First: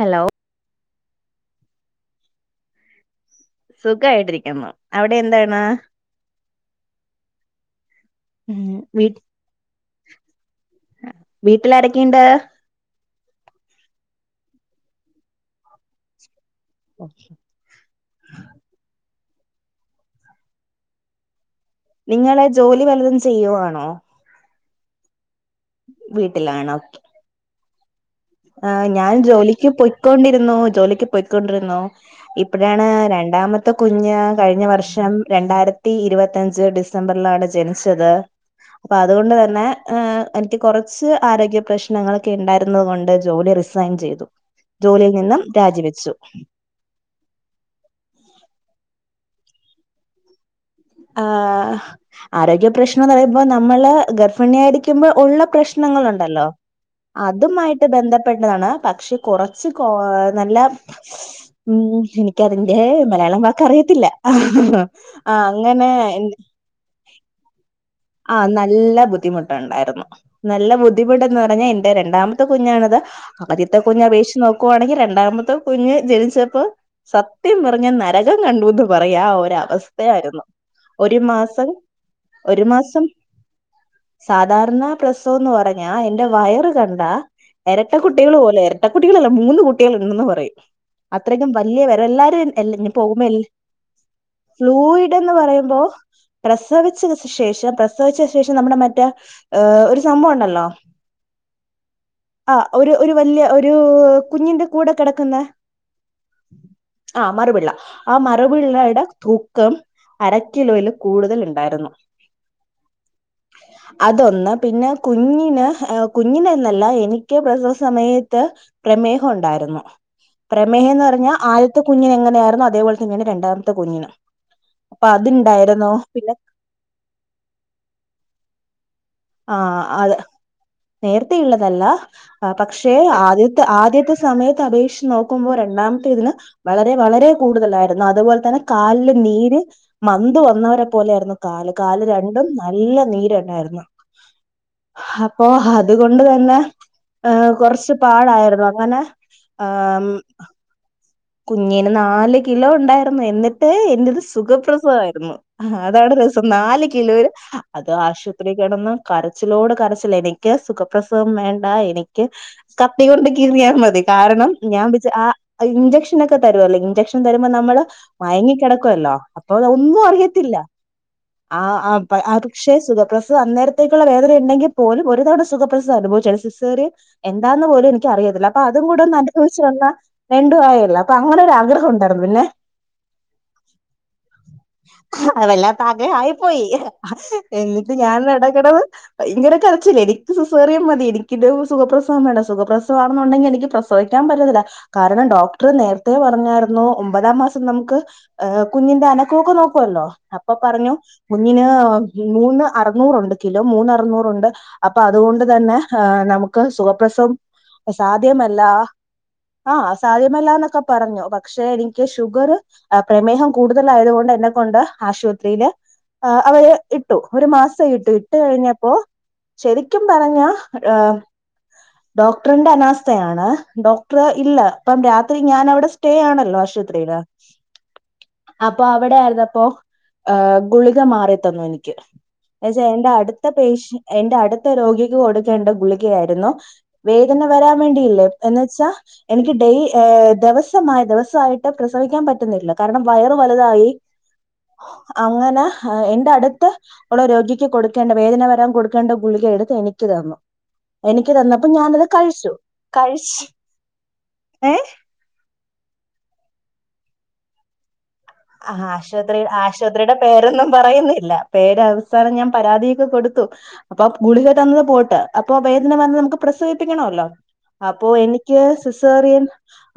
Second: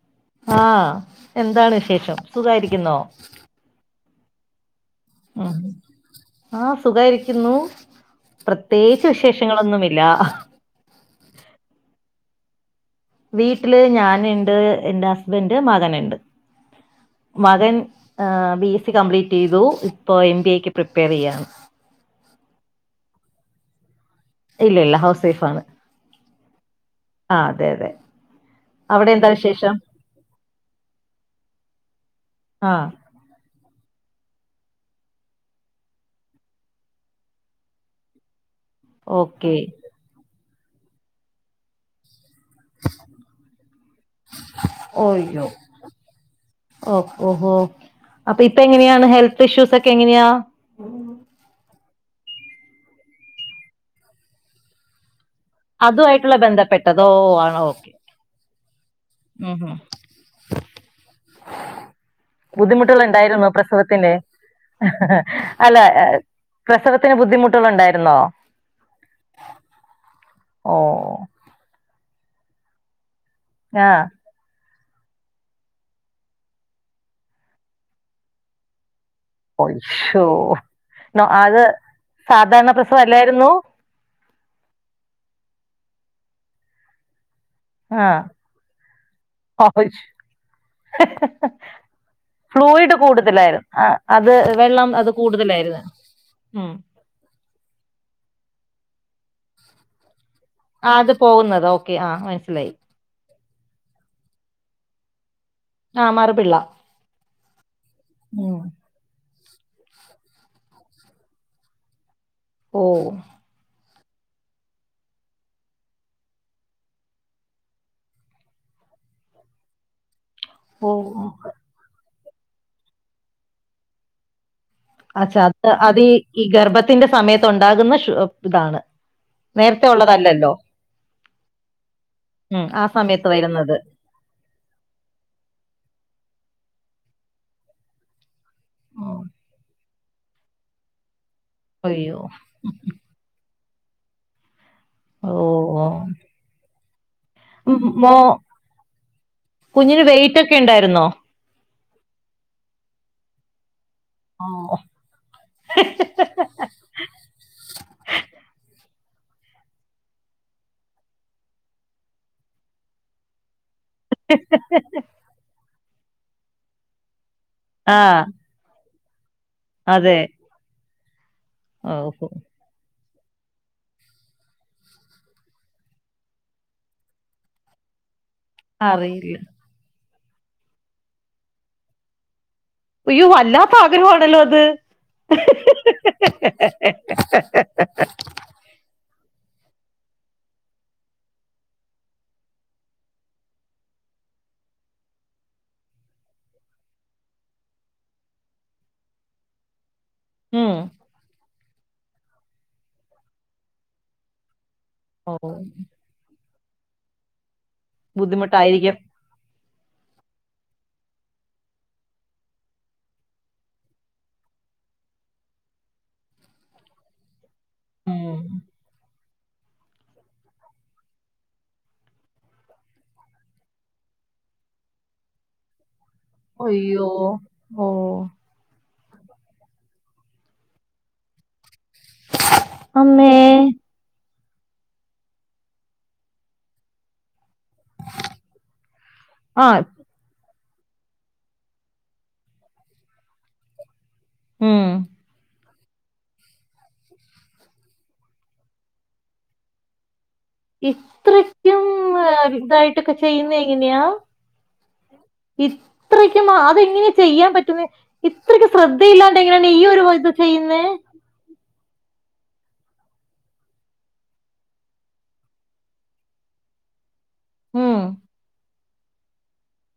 Hello ആഹ്‌ എന്താണ് വിശേഷം സുഖായിരിക്കുന്നോ സുഖായിട്ടിരിക്കുന്നു അവിടെ ഉം എന്താണ് ആഹ് സുഖായിരിക്കുന്നു ഉം പ്രത്യേകിച്ച് വിശേഷങ്ങളൊന്നുമില്ല വീട്ടിലാരെക്കെണ്ട് വീട്ടില് ഞാന്ണ്ട് ഇന്റെ ഹസ്ബന്റ് മകന്ണ്ട് അ മകൻ ബി എസ് സി കംപ്ലീറ്റ് ചെയ്തു ഇപ്പോഎം ബി എക്ക് പ്രിപ്പയർ ചെയ്യാണ് നിങ്ങളെ ജോലി വല്ലതും ചെയ്യുവാണോ ഇല്ല ഇല്ല ഹൗസ് വൈഫ്‌ ആണ് വീട്ടിലാണോ ആ‌ അതെ അതെ ആ അവിടെ ഞാൻ എന്താ ജോലിക്ക് വിശേഷം പോയ്ക്കൊണ്ടിരുന്നു ജോലിക്ക് പോയ്ക്കൊണ്ടിരുന്നു ഇപ്പഴാണ് ആഹ് രണ്ടാമ ത്തെ കുഞ്ഞ് കഴിഞ്ഞ വർഷം രണ്ടായിരത്തി ഇരുപത്തഞ്ച് ഡിസംബർലാണ് ജനിച്ചത് അപ്പൊ അതുകൊണ്ട് ഓക്കെ തന്നെ ഏ എനിക്ക് കൊറച്ച് ആരോഗ്യ പ്രശ്നങ്ങളൊക്കെ ഇണ്ടായിരുന്നത് കൊണ്ട് ജോലി റിസൈൻ ചെയ്തു ജോലിയിൽ നിന്നും രാജിവെച്ചു ഒ ഓ ഓ അപ്പൊ ഇപ്പൊ എങ്ങനെയാണ് ഹെൽത്ത് ഇഷ്യൂസ് ഒക്കെ എങ്ങനെയാ ആഹ് ആരോഗ്യ പ്രശ്നം ന്ന് പറയുമ്പോ നമ്മള് ഗർഭിണിയായി ക്കുമ്പോ ഉള്ള പ്രശ്നങ്ങള് അതുമായിട്ടുള്ള ണ്ടല്ലോ ബന്ധപ്പെട്ടതോ ആണോ അതുമായിട്ട് ഓക്കെ ബന്ധപ്പെട്ടതാണ് പക്ഷെ ഉം കൊറച്ച് ഉം കോ നല്ല ഉം എനിക്കതിന്റെ ബുദ്ധിമുട്ടുകൾ മലയാളം ഉണ്ടായിരുന്നോ വാക്ക് അറിയത്തില്ല പ്രസവത്തിന് ആ അല്ല അങ്ങനെ പ്രസവത്തിന് ബുദ്ധിമുട്ടുകള് ഇണ്ടായിരുന്നോ ആ നല്ല ബുദ്ധിമുട്ടുണ്ടായിരുന്നു നല്ല ഓ ബുദ്ധിമുട്ട്ന്ന് പർ പറഞ്ഞ എന്റെ രണ്ടാമത്തെ കുഞ്ഞാണ്ത് ആദ്യത്തെ ആ കുഞ്ഞ് അപേക്ഷിച്ച് നോ ക്കുവാണെങ്കി രണ്ടാമത്തെ കുഞ്ഞ് ജനിച്ചപ്പോ സത്യം പറഞ്ഞ നരകം കണ്ടൂന്ന് പറയാ ഒ ശ്ശോ ഒരവസ്ഥയായിരുന്നു ഒരു അത് മാസം ഒരു സാധാരണ മാസം പ്രസവം അല്ലായിരുന്നു സാധാരണ പ്രസവംന്ന് പറഞ്ഞാ എന്റെ വയറ് കണ്ടാ എരട്ട ആ കുട്ടികള് പോലെ എരട്ടക്കുട്ടികളല്ല മൂന്ന് കുട്ടികൾ ഉണ്ടെന്ന് പറയും അത്രയ്ക്കും വല്യ [unintelligible] എല്ലാരു എല്ല ഇഞ് ഫ്ലൂയിഡ് പോവുമ്പോ എ കൂടുതലായിരുന്നു ആ, അത് വെള്ളം അത് ഫ്ലൂയിഡ് എന്ന് കൂടുതലായിരുന്നു പറയുമ്പോ ഉം. പ്രസവിച്ച ശേഷം പ്രസവിച്ച ശേഷം നമ്മുടെ മറ്റേ ഒരു സംഭവം ഉണ്ടല്ലോ ആ‌ അത് പോവുന്നത് ഓക്കെ ആ മൻസ്സിലായി ഒരു വല്യ ഒരു കുഞ്ഞിന്റെ കൂടെ കെടക്കുന്ന ആ മറുപിള്ള ആ മറുപിള്ള ആ ഉം. മറുപിള്ളയുടെ തൂ ക്കം അരക്കിലോയില് കൂടുതൽ ഇണ്ടായിരുന്നു ഓഹ്‌ അതൊന്ന് പിന്നെ കുഞ്ഞിന് കുഞ്ഞിനന്നല്ല എനിക്ക് പ്രസവ സമയത്ത് പ്രമേഹം ഉണ്ടായിരുന്നു ഓ പ്രമേഹന്ന് പറഞ്ഞാ ആദ്യത്തെ കുഞ്ഞിനെങ്ങനെയായിരുന്നു അതേപോൽ തന്നെണ് രണ്ടാമത്തെ കുഞ്ഞിന് [unintelligible] അത് ഈ ഗർഭത്തിന്റെ സമയത്ത് ഉണ്ടാകുന്ന ശു താണ് ആ അത് നേര്ത്തെ ഇള്ളതല്ല ഉം, ആ പക്ഷെ സമയത്ത് ആദ്യത്തെ വരുന്നത് ആദ്യത്തെ സമയത്ത് അപേക്ഷിച്ച് നോക്കുമ്പോ രണ്ടാമത്തേതിന് വളരെ വളരെ കൂടുതലായിരുന്നു അതുപോൽ തന്നെ കാൽല് നീര് മന്ത് വന്നവരെ പോലെ ആയ്രുന്നു കാല് കാല് അയ്യോ രണ്ടും, നല്ല നീര്ണ്ടായിരുന്നു ഓ ഹപ്പൊ ഓ അതുകൊണ്ട് തന്നെ ആ, ഉം, കൊർച്ച് മോ പാടായിരുന്നു അങ്ങനെ കുഞ്ഞിന് ആം വെയിറ്റ് ഒക്കെ ഉണ്ടായിരുന്നോ കുഞ്ഞിന് നാല് കിലോ ഉണ്ടായിരുന്നു, എന്നിട്ട് ഇന്റത് സുഖപ്രസവായിരുന്നു. ആ അതാണ് രസം നാല് കിലോ അത് ആശുപത്രി കെടന്ന് കരച്ചിലോട് കരച്ചില്, എനിക്ക് സുഖപ്രസവം വേണ്ട എനിക്ക് കത്തി കൊണ്ട് കീറിയാ മതി കാരണം ഞാൻ വിചാ, ആ ഇഞ്ചക്ഷനൊക്കെ തരു അല്ലോ ഇഞ്ചക്ഷ തരുമ്പോ നമ്മള് ആഹ് മയങ്ങികെടക്കുവല്ലോ അപ്പൊ ഒന്നു അതെ അറിയത്തില്ല ആ, ആ പ ഓഹോ അത് പക്ഷേ സുഖ പ്രസവം അന്നേരത്തേക്കുള്ള വേദന ഉണ്ടെങ്കി പോലും ഒരു തവണ സുഖ പ്രസവം അനുഭവിച്ചാണ്, സിസേറിയൻ എന്താന്ന് പോലും എനിക്ക് അറിയത്തില്ല. അപ്പൊ അതും കൂടെ ഒന്ന് അറിയില്ല അനുഭവിച്ച് വന്ന വിണ്ടും ആയല്ലോ, അപ്പൊ അങ്ങനൊരാഗ്രഹം ഉണ്ടായിരുന്നു. പിന്നെ. അയ്യോ വല്ലാത്ത ആഗ്രഹമാണല്ലോ അത് അ വല്ലാത്താ ആഗ്രഹം ആയിപ്പോയി. എ, എന്നിട്ട് ഞാൻ എടക്കെടവ്. ഭയങ്കര കരച്ചില്, എനിക്ക് സിസേറിയ മതി എനിക്കരു സുഖപ്രസവം വേണ്ട സുഖപ്രസവം ആണന്നുണ്ടങ്കി എനിക്ക് പ്ര സവിക്കാൻ പറ്റത്തില്ല കാരണം ഡോക്ടർ നേ നേരത്തെ പറഞ്ഞായിരുന്നു ഒമ്പതാം മാസം നമുക്ക് ഹ് കുഞ്ഞിന്റെ അനക്കൊക്ക നോക്കുവല്ലോ. അപ്പൊ ഉം പറഞ്ഞു കുഞ്ഞിന് മൂന്ന് അറുന്നൂറുണ്ട് കിലോ മൂന്ന് അറുന്നൂറുണ്ട് അപ്പൊ ഓ അതുകൊണ്ട് തന്നെ ഏ നമുക്ക് സുഖപ്രസവം സാധ്യമല്ല. ബുദ്ധിമുട്ടായിരിക്കും ആഹ് സാധ്യമല്ലാന്നൊക്കെ പറഞ്ഞു പക്ഷെ എനിക്ക് ഷുഗർ പ്രമേഹം കൂടുതലായതുകൊണ്ട് എന്നെ കൊണ്ട് ആശുത്രില് ആ അവര് ഇട്ടു. ഒരു മാസം ഇട്ടു. ഇട്ട് ഉം കഴിഞ്ഞപ്പോ ശരിക്കും പറഞ്ഞ ഏ ഡോക്ടറിന്റെ അനാസ്ഥയാണ്. ഡോക്ടർ ഇല്ല ഇപ്പം രാത്രി ഞാനവിടെ സ്റ്റേ ആണ ല്ലോ അയ്യോ ആശുത്രില്. ഓ അപ്പൊ അവിടെ ആയിരുന്നപ്പോ ഗുളിക മാറി തന്നു. എനി ക്ക്‌. എച്ച എന്റെ അമ്മേ അടുത്ത പേഷ്യ, ൻ എന്റെ അടുത്ത രോഗിക്ക് കൊടുക്കേണ്ട ഗുളികയായിരുന്നു. വേദന വരാൻ വേണ്ടിയില്ലേ എന്ന് വെച്ച എനിക്ക് ടെയ് ആഹ് ദേവസ് [unintelligible] ദെവസായിട്ട് പ്രസവിക്കാൻ പറ്റുന്നില്ല കാരണം വയറ് വലുതായി. ഉം. അങ്ങന എന്റെ അടുത്ത് അവിടെ രോഗിക്ക് കൊടുക്കേണ്ട വേദന വരാം കൊടുക്കേണ്ട ഗുളിക എടുത്ത് എനിക്ക് തന്നു. എനിക്ക് തന്നപ്പോ ഇത്രക്കും ഞാനത് കഴിച്ചു ഇതായിട്ടൊക്കെ കഴിച്ച് ചെയ്യുന്ന എങ്ങനെയാ. ഏഹ് ഇത്രക്കും അതെങ്ങനെ ചെയ്യാം പറ്റുന്നെ. ഇത്രയ്ക്ക് ആ ശ്രദ്ധയില്ലാണ്ട് ആശുപത്രി എങ്ങനെയാണ് ഈ ഒരു ആശുപത്രിയുടെ ഇത് പേരൊന്നും ചെയ്യുന്നേ പറയുന്നില്ല. പേര് അവസാനം ഞാൻ പരാതിയൊക്കെ കൊടുത്തു. അപ്പൊ ഗുളിക, തന്നത് പോട്ട് അപ്പൊ വേദന വന്ന് നമുക്ക് പ്രസവിപ്പിക്കണോല്ലോ. ഉം അപ്പൊ എനിക്ക് സിസ് സിസേറിയൻ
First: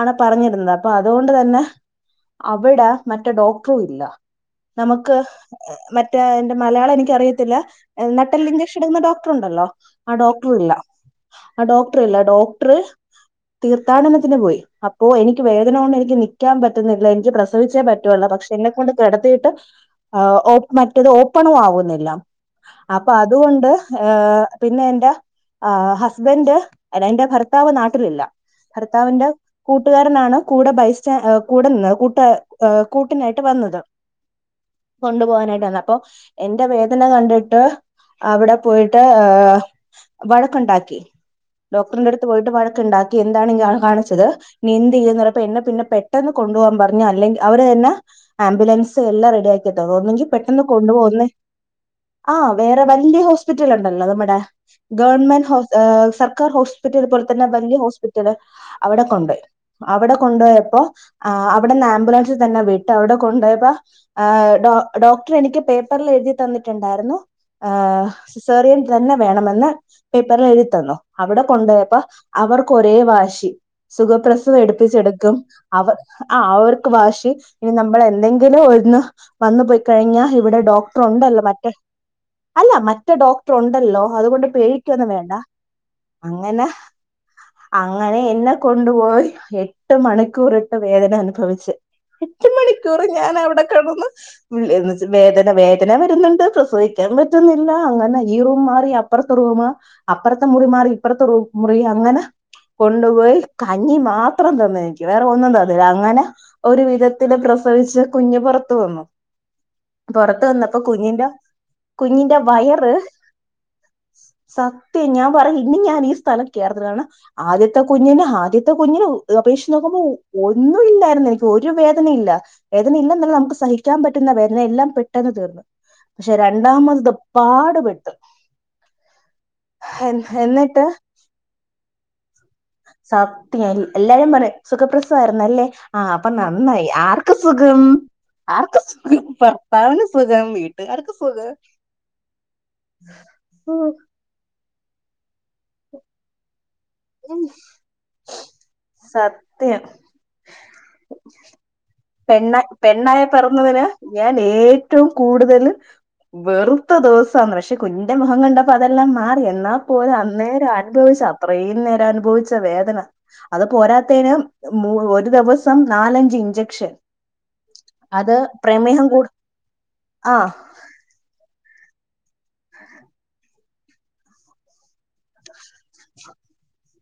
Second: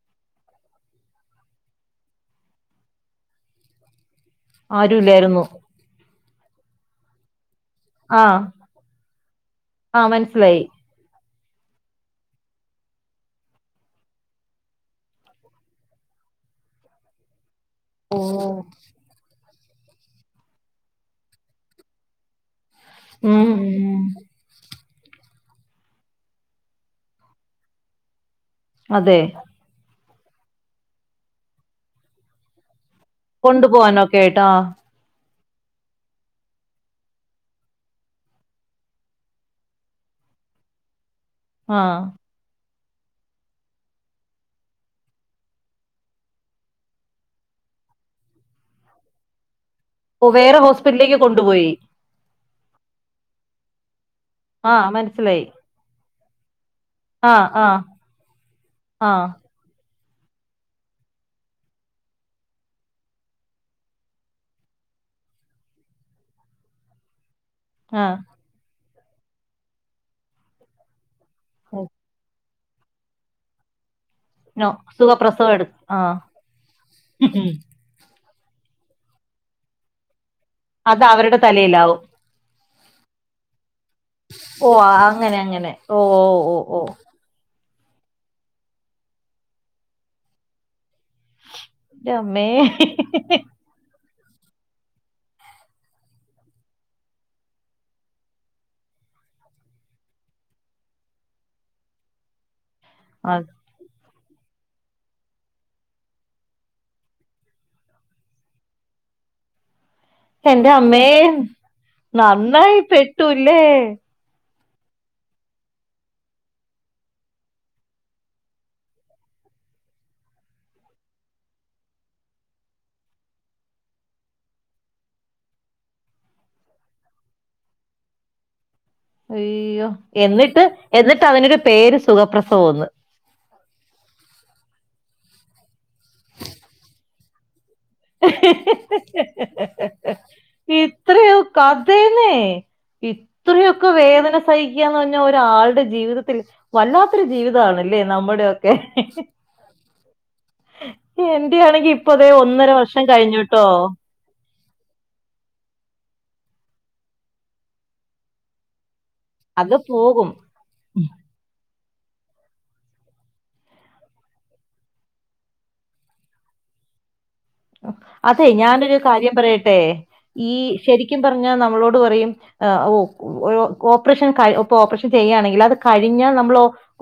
ആണ് പറഞ്ഞിരുന്നത് അപ്പൊ അതുകൊണ്ട് തന്നെ അവിട മറ്റേ ഡോക്ടറും ഇല്ല നമുക്ക് ആരുല്ലായിരുന്നു മറ്റേ എന്റെ മലയാളം എനിക്കറിയത്തില്ല. ആഹ് നട്ടെല്ലി ഇഞ്ചഷഎടുക്കുന്ന ഡോക്ടറുണ്ടല്ലോ ആഹ് ആ ഡോക്ടറു മനസ്സിലായി ഇല്ല. ആ ഡോക്ടറ് ഇല്ല. ഡോക്ടർ തീർത്ഥാടനത്തിന് പോയി. അപ്പോ എനിക്ക് വേദന കൊണ്ട് എനിക്ക് നിക്കാൻ പറ്റുന്നില്ല. എനിക്ക് പ്രസവിച്ചേ പ റ്റുവൊള്ള് പക്ഷെ ഓഹ് എന്നെക്കൊണ്ട് കെടത്തിയിട്ട് ഓ മറ്റത് ഓപ്പണും ആവുന്നില്ല. അപ്പ ഉം അതുകൊണ്ട് ഉം ഏ പിന്ന എന്റെ ആ ഹസ്ബന്റ്, എന്റെ ഭർത്താവ് നാട്ടിലില്ല. അതെ ഭർത്താവിന്റെ കൂട്ടുകാരനാണ് കൂടെ ബൈസ്റ്റ കൂട നിന്ന് കൂട്ട കൂട്ടിനായിട്ട് വന്നത്. കൊണ്ടുപോവാനൊക്കെ ആയിട്ട് ആഹ് കൊണ്ടു പോകാനായിട്ടാവന്നേ അപ്പൊ എന്റെ വേദന കണ്ടിട്ട്. അവിടെ പോയിട്ട് വഴക്കൊണ്ടാക്കി. ആഹ് ഡോക്ടറിന്റെടു ത്ത് പോയിട്ട് വഴക്ക്‌ണ്ടാക്കി എന്താണ് ഇയ്യാള് കാണിച്ചത്. ന്നി എന്തേയ്യ്ന്നറപ്പോ എന്നേ പിന്നെ പെട്ടെന്ന് കൊണ്ടോവാം പറഞ്ഞ് അല്ലെങ്കി അവര് തന്ന ആംബുലൻസ് എല്ലാം റെഡി യാക്കി തന്ന് ഒന്നെങ്കി ഓഹ് വേറെ പെട്ടെന്ന് കൊണ്ടു ഹോസ്പിറ്റലിലേക്ക് പോന്നെ കൊണ്ടുപോയി ആ വേറെ വല്യ ഹോസ്പിറ്റൽ ഉണ്ടല്ലോ നമ്മുടെ ആഹ് മനസ്സിലായി ഗവൺമെന്റ് ഹോ, സർക്കാർ ഹോസ് റ്റൽ പോലെ ആഹ് തന്നെവലിയ ആഹ് ഹോസ്പിറ്റല് അവിടെ ആഹ് കൊണ്ടോയി. അവിടെ കൊണ്ടോയപ്പോ അവിടെന്ന് ആംബുലൻസി തന്നെ വിട്ട് അവിടെ കൊണ്ടുപോയപ്പ ആ ഡോ, ഡോക്ടർ എനിക്ക് പേപ്പറിൽ എഴുതി തന്നിട്ടുണ്ടായിരുന്നു. ആ ആഹ് സിസേറിയൻ തന്നെ വേണമെന്ന് പേപ്പറിൽ എഴുതിത്തന്നു. അവിടെ കൊണ്ടോയപ്പോ അവർക്ക് ഒരേ വാശി സുഖപ്രസ നോ യെടുപ്പിച്ചെടുക്കും സുഖപ്രസവം എടു അവ ആഹ് ആ അവർ ക്ക്‌ വാശി ഇനി നമ്മൾ എന്തെങ്കിലും ഒന്ന് വന്നു പോയി കഴിഞ്ഞാ ഇവിടെ ഡോക്ടർ അത് അവരുടെ ഉണ്ടല്ലോ മറ്റേ തലയിലാവും അല്ല മറ്റേ ഡോക്ടർ ഉണ്ടല്ലോ അതുകൊണ്ട് പേടി ഓഹ് ക്കൊന്നും വേണ്ട അങ്ങനെ അങ്ങനെ ഓഹ് ഓഹ് അങ്ങനെ ഓഹ് ഓഹ് അങ്ങനെ എന്നെ കൊണ്ടുപോയ് എട്ട് മണിക്കൂറിട്ട് വേദന അനുഭവിച്ച് എന്റെ അമ്മേ എട്ട് മണിക്കൂർ ഞാൻ അവിടെ കെടന്ന് വേദന വേദന വരുന്നുണ്ട് പ്രസവിക്കാൻ പറ്റുന്നില്ല അങ്ങനെ ഈ റൂം മാറി അപ്പുറത്തെ റൂമ അപ്പറത്തെ മുറി മാറി ഇപ്പറത്തെ മുറി അങ്ങനെ കൊണ്ടുപോയി അത് കഞ്ഞി മാത്രം തന് എനിക്ക് വേറെ ഒന്നും തന്നില്ല അങ്ങനെ ഒരു വിധത്തില് പ്രസവിച്ച് കുഞ് പുറത്ത് വന്ന് പൊറത്ത് എന്റെ വന്നപ്പോ അമ്മേ കുഞ്ഞിന്റെ കുഞ്ഞിന്റെ നന്നായി വയറ് പെട്ടുല്ലേ സത്യം ഞാൻ പറഞ ഇനി ഞാൻ ഈ സ്ഥലം കേറത്തില്ലന്ന് പറഞ്ഞ ആദ്യത്തെ കുഞ്ഞിന് ആദ്യത്തെ കുഞ്ഞിനെ അപേക്ഷിച്ച് നോക്കുമ്പോ ഒന്നുല്ലായിരുന്നു എനിക്ക് ഒരു വേദനയില്ല വേദനയില്ല എന്നല്ല നമുക്ക് സഹിക്കാൻ പറ്റുന്ന വേദനയെല്ലാം പെട്ടെന്ന് തീർന്നു പക്ഷെ രണ്ടാമത് പാട് പെട്ട് അയ്യോ എന്നിട്ട് എന്നിട്ട് അതിനൊരു പേര് സുഖപ്രസവോന് സത്യം എല്ലാരും പറയും സുഖപ്രസവായിരുന്നല്ലേ ആ പ്പൊ നന്നായി ആർക്ക് സുഖം ആർക്ക് സുഖം ഭർത്താവിന് സുഖം വീട്ടുകാർക്ക് സുഖം അത്യന്നെ ഇത്രയൊക്കെ വേദന സഹിക്കാന്ന് പറഞ്ഞാ ഒരാളുടെ ജീവിതത്തിൽ വല്ലാത്ത വല്ലാത്ത ഒരു ജീവിതണല്ലേ നമ്മുടെ ക്കെ സത്യം എന്റെ ആണെങ്കി ഇപ്പ ദേ പെണ്ണ ഒന്നര വർഷം പെണ്ണായി കഴിഞ്ഞുട്ടോ പിറന്നതിനു ഞാൻ ഏറ്റവും കൂടുതൽ വെറുത്ത ദിവസാന്ന് പക്ഷെ കുഞ്ഞിന്റെ മുഖം കണ്ടപ്പോ അതെല്ലാം മാറി അത് എന്നാപോലും പോകും അന്നേരം അനുഭവിച്ച അത്രയും നേരം അനുഭവിച്ച വേദന അത് പോരാത്തേന് ഒരു ദിവസം നാലഞ്ച് ഇഞ്ചക്ഷൻ അത് അതെ ഞാനൊരു പ്രമേഹം കൂട കാര്യം പറയട്ടെ ഈ ആഹ് ശരിക്കും പറഞ്ഞാൽ നമ്മളോട് പറയും ഓ ഓപ്പറേഷൻ ഇപ്പ ഓപ്പറേഷൻ ചെയ്യാ ണെങ്കിൽ അത് കഴിഞ്ഞാൽ നമ്മൾ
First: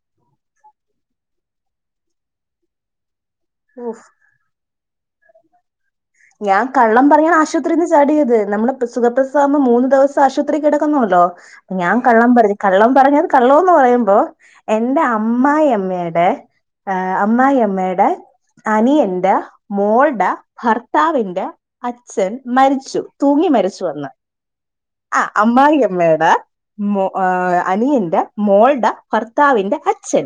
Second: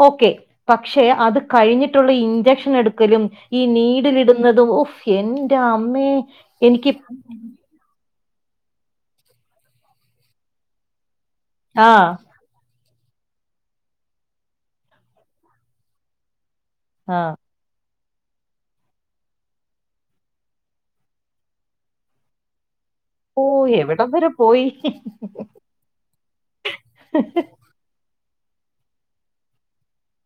ഓക്കെ പക്ഷെ അത് കഴിഞ്ഞിട്ടുള്ള ഇഞ്ചക്ഷൻ എടുക്കലും ഈ നീടിലിടുന്നതും ഹോ എന്റെമ്മേ ഞാൻ കള്ളം പറയാൻ ആശ ആശുപത്രിയിൽ നിന്ന് ചാടിയത് നമ്മള് സുഖപ്രസവാബം മൂന്ന് ദിവസംശുത്രിക്ക കെടക്കണോലോ ആ ഞാൻ കള്ളം പറഞ്ഞു കള്ളം പറഞ്ഞത് കള്ളംന്ന് പറയുമ്പോ എന്റെ അമ്മായിമ്മടെ ആ അമ്മായിമ്മടെ അനിയന്റെ മോളുടെ ഭർത്ത ത്താവിന്റെ അച്ഛൻ മരിച്ചു ഓ തൂങ്ങി എവിടം മരിച്ചുന്ന് വരെ പോയി ആ് അമ്മായി അമ്മേടെ അനിയന്റെ മോൾദേ ഭർത്താവിന്റെ അച്ഛൻ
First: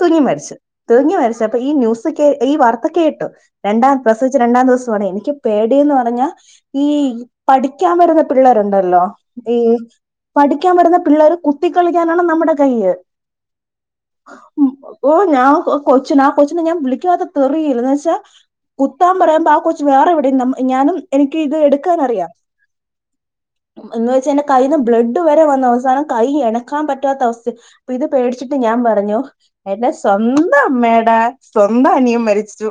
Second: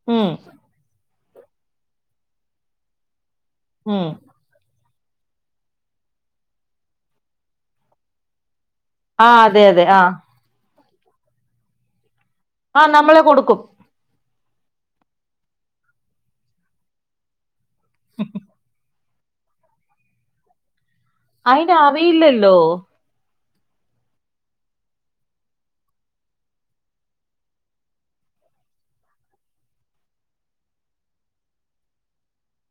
തൂങ്ങി ഉം മരിച്ചു തൂങ്ങിമരിച്ചപ്പോൾ അപ്പ ഈ ന്യൂസ് ഈ വാർത്ത കേട്ടു രണ്ടാം ഉം ദിവസം രണ്ടാം ദിവസംമാണ് എനിക്ക് പേടിയന്ന് പറഞ്ഞാൽ ഈ പഠിക്കാൻ വരുന്ന പിള്ളേരുണ്ടല്ലോ ആ ഈ അതെ അതെ ആ പഠിക്കാൻ വരുന്ന പിള്ളേര് കുത്തി കളിക്കാനാണ് നമ്മുടെ ആ കൈയിൽ നമ്മളെ കൊടുക്കും ഉ ഓ ഞാൻ കൊച്ചിന ആ കൊച്ചിനെ ഞാൻ വിളിക്കാവാത്ത തീറില്ലന്ന് വച്ചാ എത്താൻ പറയുമ്പോ ആ കൊച്ച് വേറെ എവിടെയും ഞാനും എനിക്ക് ഇത് എടുക്കാൻ അറിയാം ഹലോ എന്ന് വെച്ചി കയിൽ നിന്ന് ബ്ലഡ് വരെ വന്ന അവസ്ഥാണ് കൈ ഇണക്കാൻ പറ്റാത്ത അവസ്ഥ അപ്പൊ ഇത് പേടിച്ചിട്ട് ഞാൻ പറഞ്ഞു എന്റെ സ്വന്തം അമ്മയുടെ സ്വന്തം അനിയൻ മരിച്ചു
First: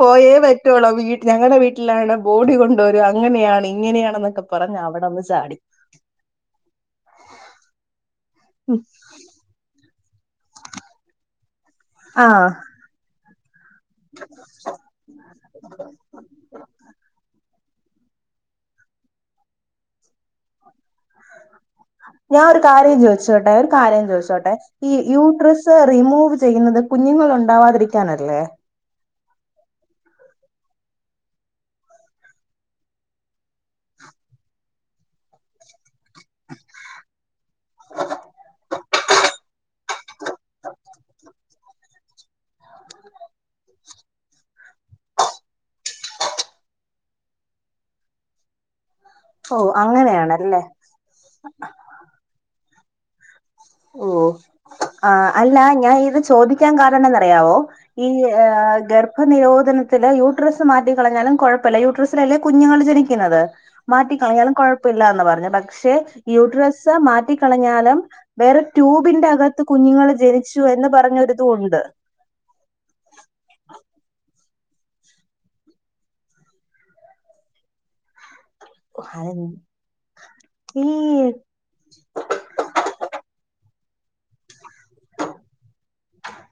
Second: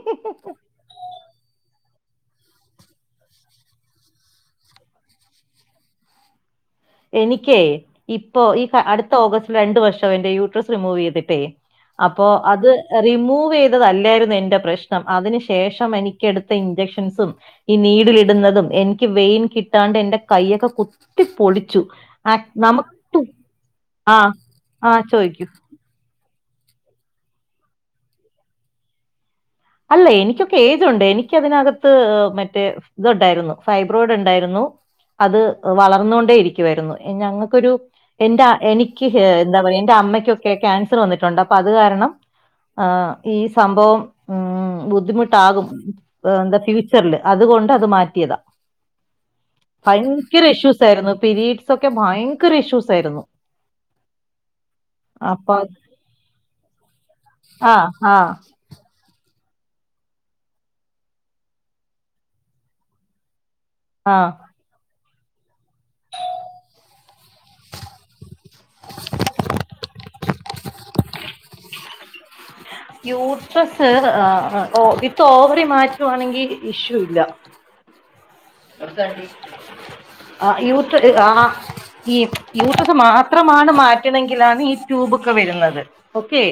പോയേ റ്റ ഞങ്ങളുടെ വീട്ടിലാണ് ബോഡി കൊണ്ടുവ വരും അങ്ങനെയാണ് ഇങ്ങനെയാണെന്നൊക്കെ പറ കുറഞ അവിടെ ഒന്ന് ചാടി എനിക്കേ ഇപ്പൊ ഈ അടുത്തഓഗസ്റ്റില് രണ്ടു വർഷം എന്റെ യൂട്രസ് റിമൂവ് ചെയ്തിട്ടേ അപ്പോ ആഹ് അത് റിമൂവ് ചെയ്തതല്ലായിരുന്നു എന്റെ പ്രശ്നം അതിന് ശേഷം എനിക്ക എടുത്ത് ഇഞ്ചെക്ഷൻസും ഈ നീടിലിടുന്നതും എനിക്ക് വെയിൻ കിട്ടാണ്ട് എന്റെ കയൊക്കെ കുത്തി പൊളി ഞാൻ ഒരു കാര്യം ചോദിച്ചോട്ടെ ഒരു കാര്യം ആ ചോദിച്ചോട്ടെ ആ ഈ ചോദിക്കൂ യൂട്രിസ് റിമൂവ് ചെയ്യുന്നത് കുഞ്ഞുങ്ങൾ ഉണ്ടാവാതിരിക്കാനല്ലേ അല്ല എനിക്കൊക്കെ ഏജുണ്ട് എനിക്കതിനകത്ത് മറ്റേ ഇത്ണ്ടായിരുന്നു ഫൈബ്രോഡ് ഉണ്ടായിരുന്നു അത് വളർന്നൊണ്ടേ ഇരിക്കുവായിരുന്നു ഞങ്ങൾക്കൊരു എന്റെ എനിക്ക് എന്താ പറയ എന്റെ അമ്മയ്ക്കൊക്കെ ക്യാൻസർ വന്നിട്ടുണ്ട് അപ്പൊ അത് കാരണം ആ ഈ സംഭവം ഉം ബുദ്ധിമുട്ടാകും എന്താ ഫ്യൂച്ചറില് അതുകൊണ്ട് അത് മാറ്റിയതാ ഓ ഭയങ്കര അങ്ങനെയാണല്ലേ ഇഷ്യൂസായിരുന്നു പിരീഡ്സ് ഒക്കെ ഭയങ്കര ഇഷ്യൂസ് ആയിരുന്നു ഓ ആ അപ്പൊ അല്ല ഞാൻ ഇത് ചോദിക്കാൻ കാരണം എന്നറിയാവോ ആ ഈ ആ ഗർ നിരോധനത്തില് യൂട്രസ് മാറ്റിക്കളഞ്ഞാലും കുഴപ്പമില്ല യൂട്രസിലല്ലേ കുഞ്ഞുങ്ങൾ ജനിക്കുന്നത് ആ മാറ്റിക്കളഞ്ഞാലും കുഴപ്പില്ലന്ന് പറഞ്ഞു പക്ഷെ യൂട്രസ് മാറ്റിക്കളഞ്ഞാലും വേറെ ട്യൂബിന്റെ അകത്ത് കുഞ്ഞുങ്ങളൾ ജനിച്ചു എന്ന് പറഞ്ഞൊരിതും ഉണ്ട് യൂട്രസ് ഇപ്പ ഓവറി മാറ്റുവാണെങ്കിൽ ഇഷ്യൂ ഇല്ല ആ ഈ യൂത്ത് ആ ഈ യൂട്രസ് മാത്രമാണ് മാറ്റണങ്കിലാണ് ഈ ട്യൂബൊക്കെ വരുന്നത് ഓക്കെ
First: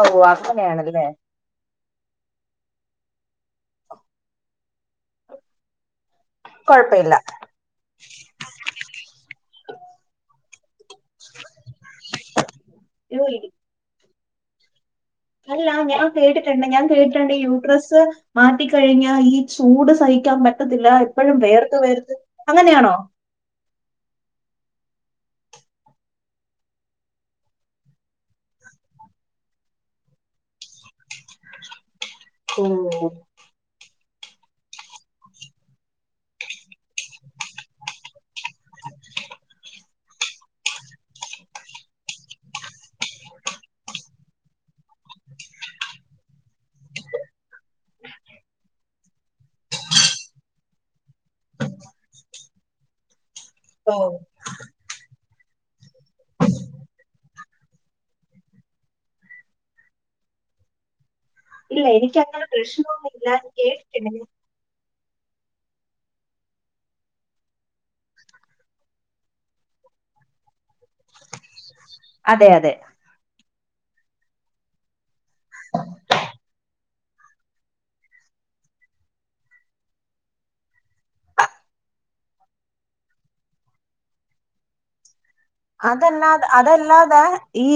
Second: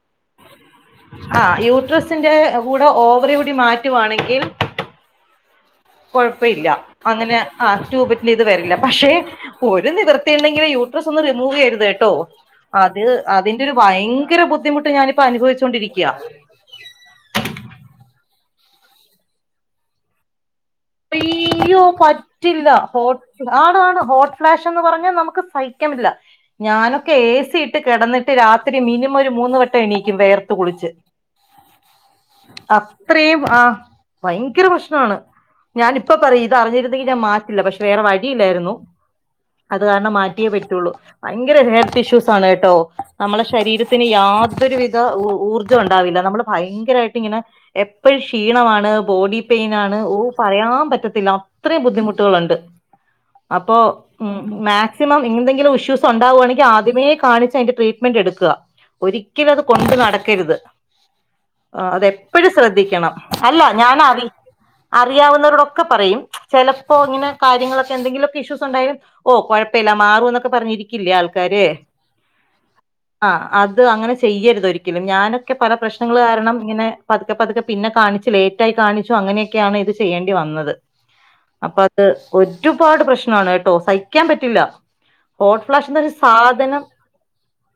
ഓ അങ്ങനെയാണല്ലേ ആ യൂട്രസിന്റെ കൂടെ ഓവറി കൂടി മാറ്റുവാണെങ്കിൽ കൊഴപ്പ ഇല്ല കൊഴപ്പയില്ല അങ്ങനെ ആ ട്യൂബറ്റന് ഇത് വരില്ല പക്ഷെ ഒരു നിവൃത്തി ഉണ്ടെങ്കിൽ യൂ ട്രസ് ഒന്നും റിമൂവ് ചെയ്യരുത് കേട്ടോ അത് അതി ഭയങ്കര ബുദ്ധിമുട്ട് ഞ അല്ല ഞാൻ കേട്ട ഞാൻ കേട്ടിട്ടുണ്ട് ഈ യൂട്രസ് മാറ്റിക്കഴിഞ്ഞാൽ ഈ ചൂട് സഹിക്കാൻ പറ്റ ത്തില്ല എപ്പോഴും വേർത്ത് വേർത്ത് അങ്ങനെയാണോ ആണ് ആണ് ഹോട്ട് ഫ്ലാഷ്ന്ന് പറഞ്ഞാൽ നമുക്ക് സഹിക്കാൻ പറ്റില്ല ഞാനൊക്കെ എഏ സി ഇട്ട് കിടന്നിട്ട് രാത്രി മിനിമം ഒരു മൂന്ന് വട്ടം എണീക്കും വേർത്ത് കുളിച്ച് [inaudible] ഓ അത്രയും ആ ഭയങ്കര പ്രശ്നമാണ് ഞാനിപ്പ പറയും ഇത് അറിഞ്ഞിരുന്നെങ്കിൽ ഞാൻ മാറ്റില്ല പക്ഷെ വേറെ വഴിയില്ലായിരുന്നു അത് കാരണം മാറ്റിയേ പറ്റുള്ളൂ ഭയങ്കര ഹെൽത്ത് ഇഷ്യൂസ് ആണ് കേട്ടോ നമ്മളെ ശരീരത്തിന് യാതൊരുവിധ ഊർജ്ജം ഉണ്ടാവില്ല നമ്മൾ ഭയങ്കരായിട്ടിങ്ങനെ എപ്പഴും ക്ഷീണമാണ് ബോഡി പെയിനാണ് പറയാമ്പറ്റത്തില്ല അത്രെ ബുദ്ധിമുട്ടുകളൊണ്ട് അപ്പോ ഓ ഉം മാക്സിമം എന്തിങ്കിലും ഇഷ്യൂസ് ഉണ്ടാവുവാണെങ്കിആദ്യമേ കാണിച്ചതിന്റെ ട്രീറ്റ് മെന്റ് എടുക്കാ ഒരിക്കലും അത് കൊണ്ട് നടക്കരുത് ഇല്ല ആ എനിക്കങ്ങനെ അതെപ്പഴും പ്രശ്നമൊന്നും ശ്രദ്ധിക്കണം ഇല്ല ഞാൻ അല്ലാ കേട്ടിട്ടുണ്ട് ഞാനാദി അറിയാവുന്നവരൊടൊക്കെപ്പറയും ചെ ലപ്പോഇങ്ങനെ കാര്യങ്ങളൊക്കെ എന്തെങ്കിലുക്കെ ഇഷ്യൂസ് ഉണ്ടായാലും ഓ കൊഴപ്പമില്ല മാറും എന്നൊക്കെ പറഞ്ഞിരിക്കില്ലേ ആൾക്കാര് അതെയതെ അ അത് അങ്ങനെ ചെയ്യര്തൊരി ക്കലും ഞാനെക്കെ പല പ്രശ്നങ്ങള് കാരണം ഇങ്ങനെ പത്ക്കെ പത്ക്കെ പിന്നെക്കാണിച്ച് ലേറ്റായി കാണിച്ചു അങ്ങനെയക്കെയാണ് ഇത് ചെയ്യേണ്ടി വന്നത് അപ്പത് ഒറ്റുപാട് പ്രശ്നാണ് കേട്ടോ സഹിക്കാൻ പറ്റില്ലാ അതല്ലാതെ അതല്ലാതെ ഈ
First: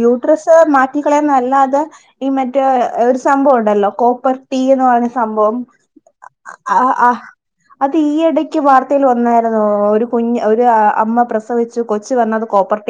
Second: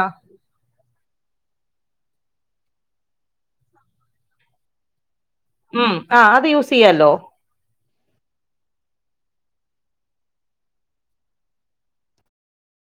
ആ യൂട്രസ് മാറ്റിക്കളയുന്നതല്ലാതെ ഇ മറ്റ് ഒരു സംഭവം ഉണ്ടല്ലോ കോപ്പർടീ എന്ന് പറഞ്ഞസംഭവം ഉം ആ അത് യൂസ് ആഹ് ചെയ്യാലോ ആഹ്. അത് ഈയിടക്ക് വാർത്തയില് വന്നായിരുന്നോ ഒരു കുഞ്ഞ് ഒരു അമ്മ പ്രസവിച്ച് കൊച്ച് ച്ച് വന്നത് കോപ്പർട്ടി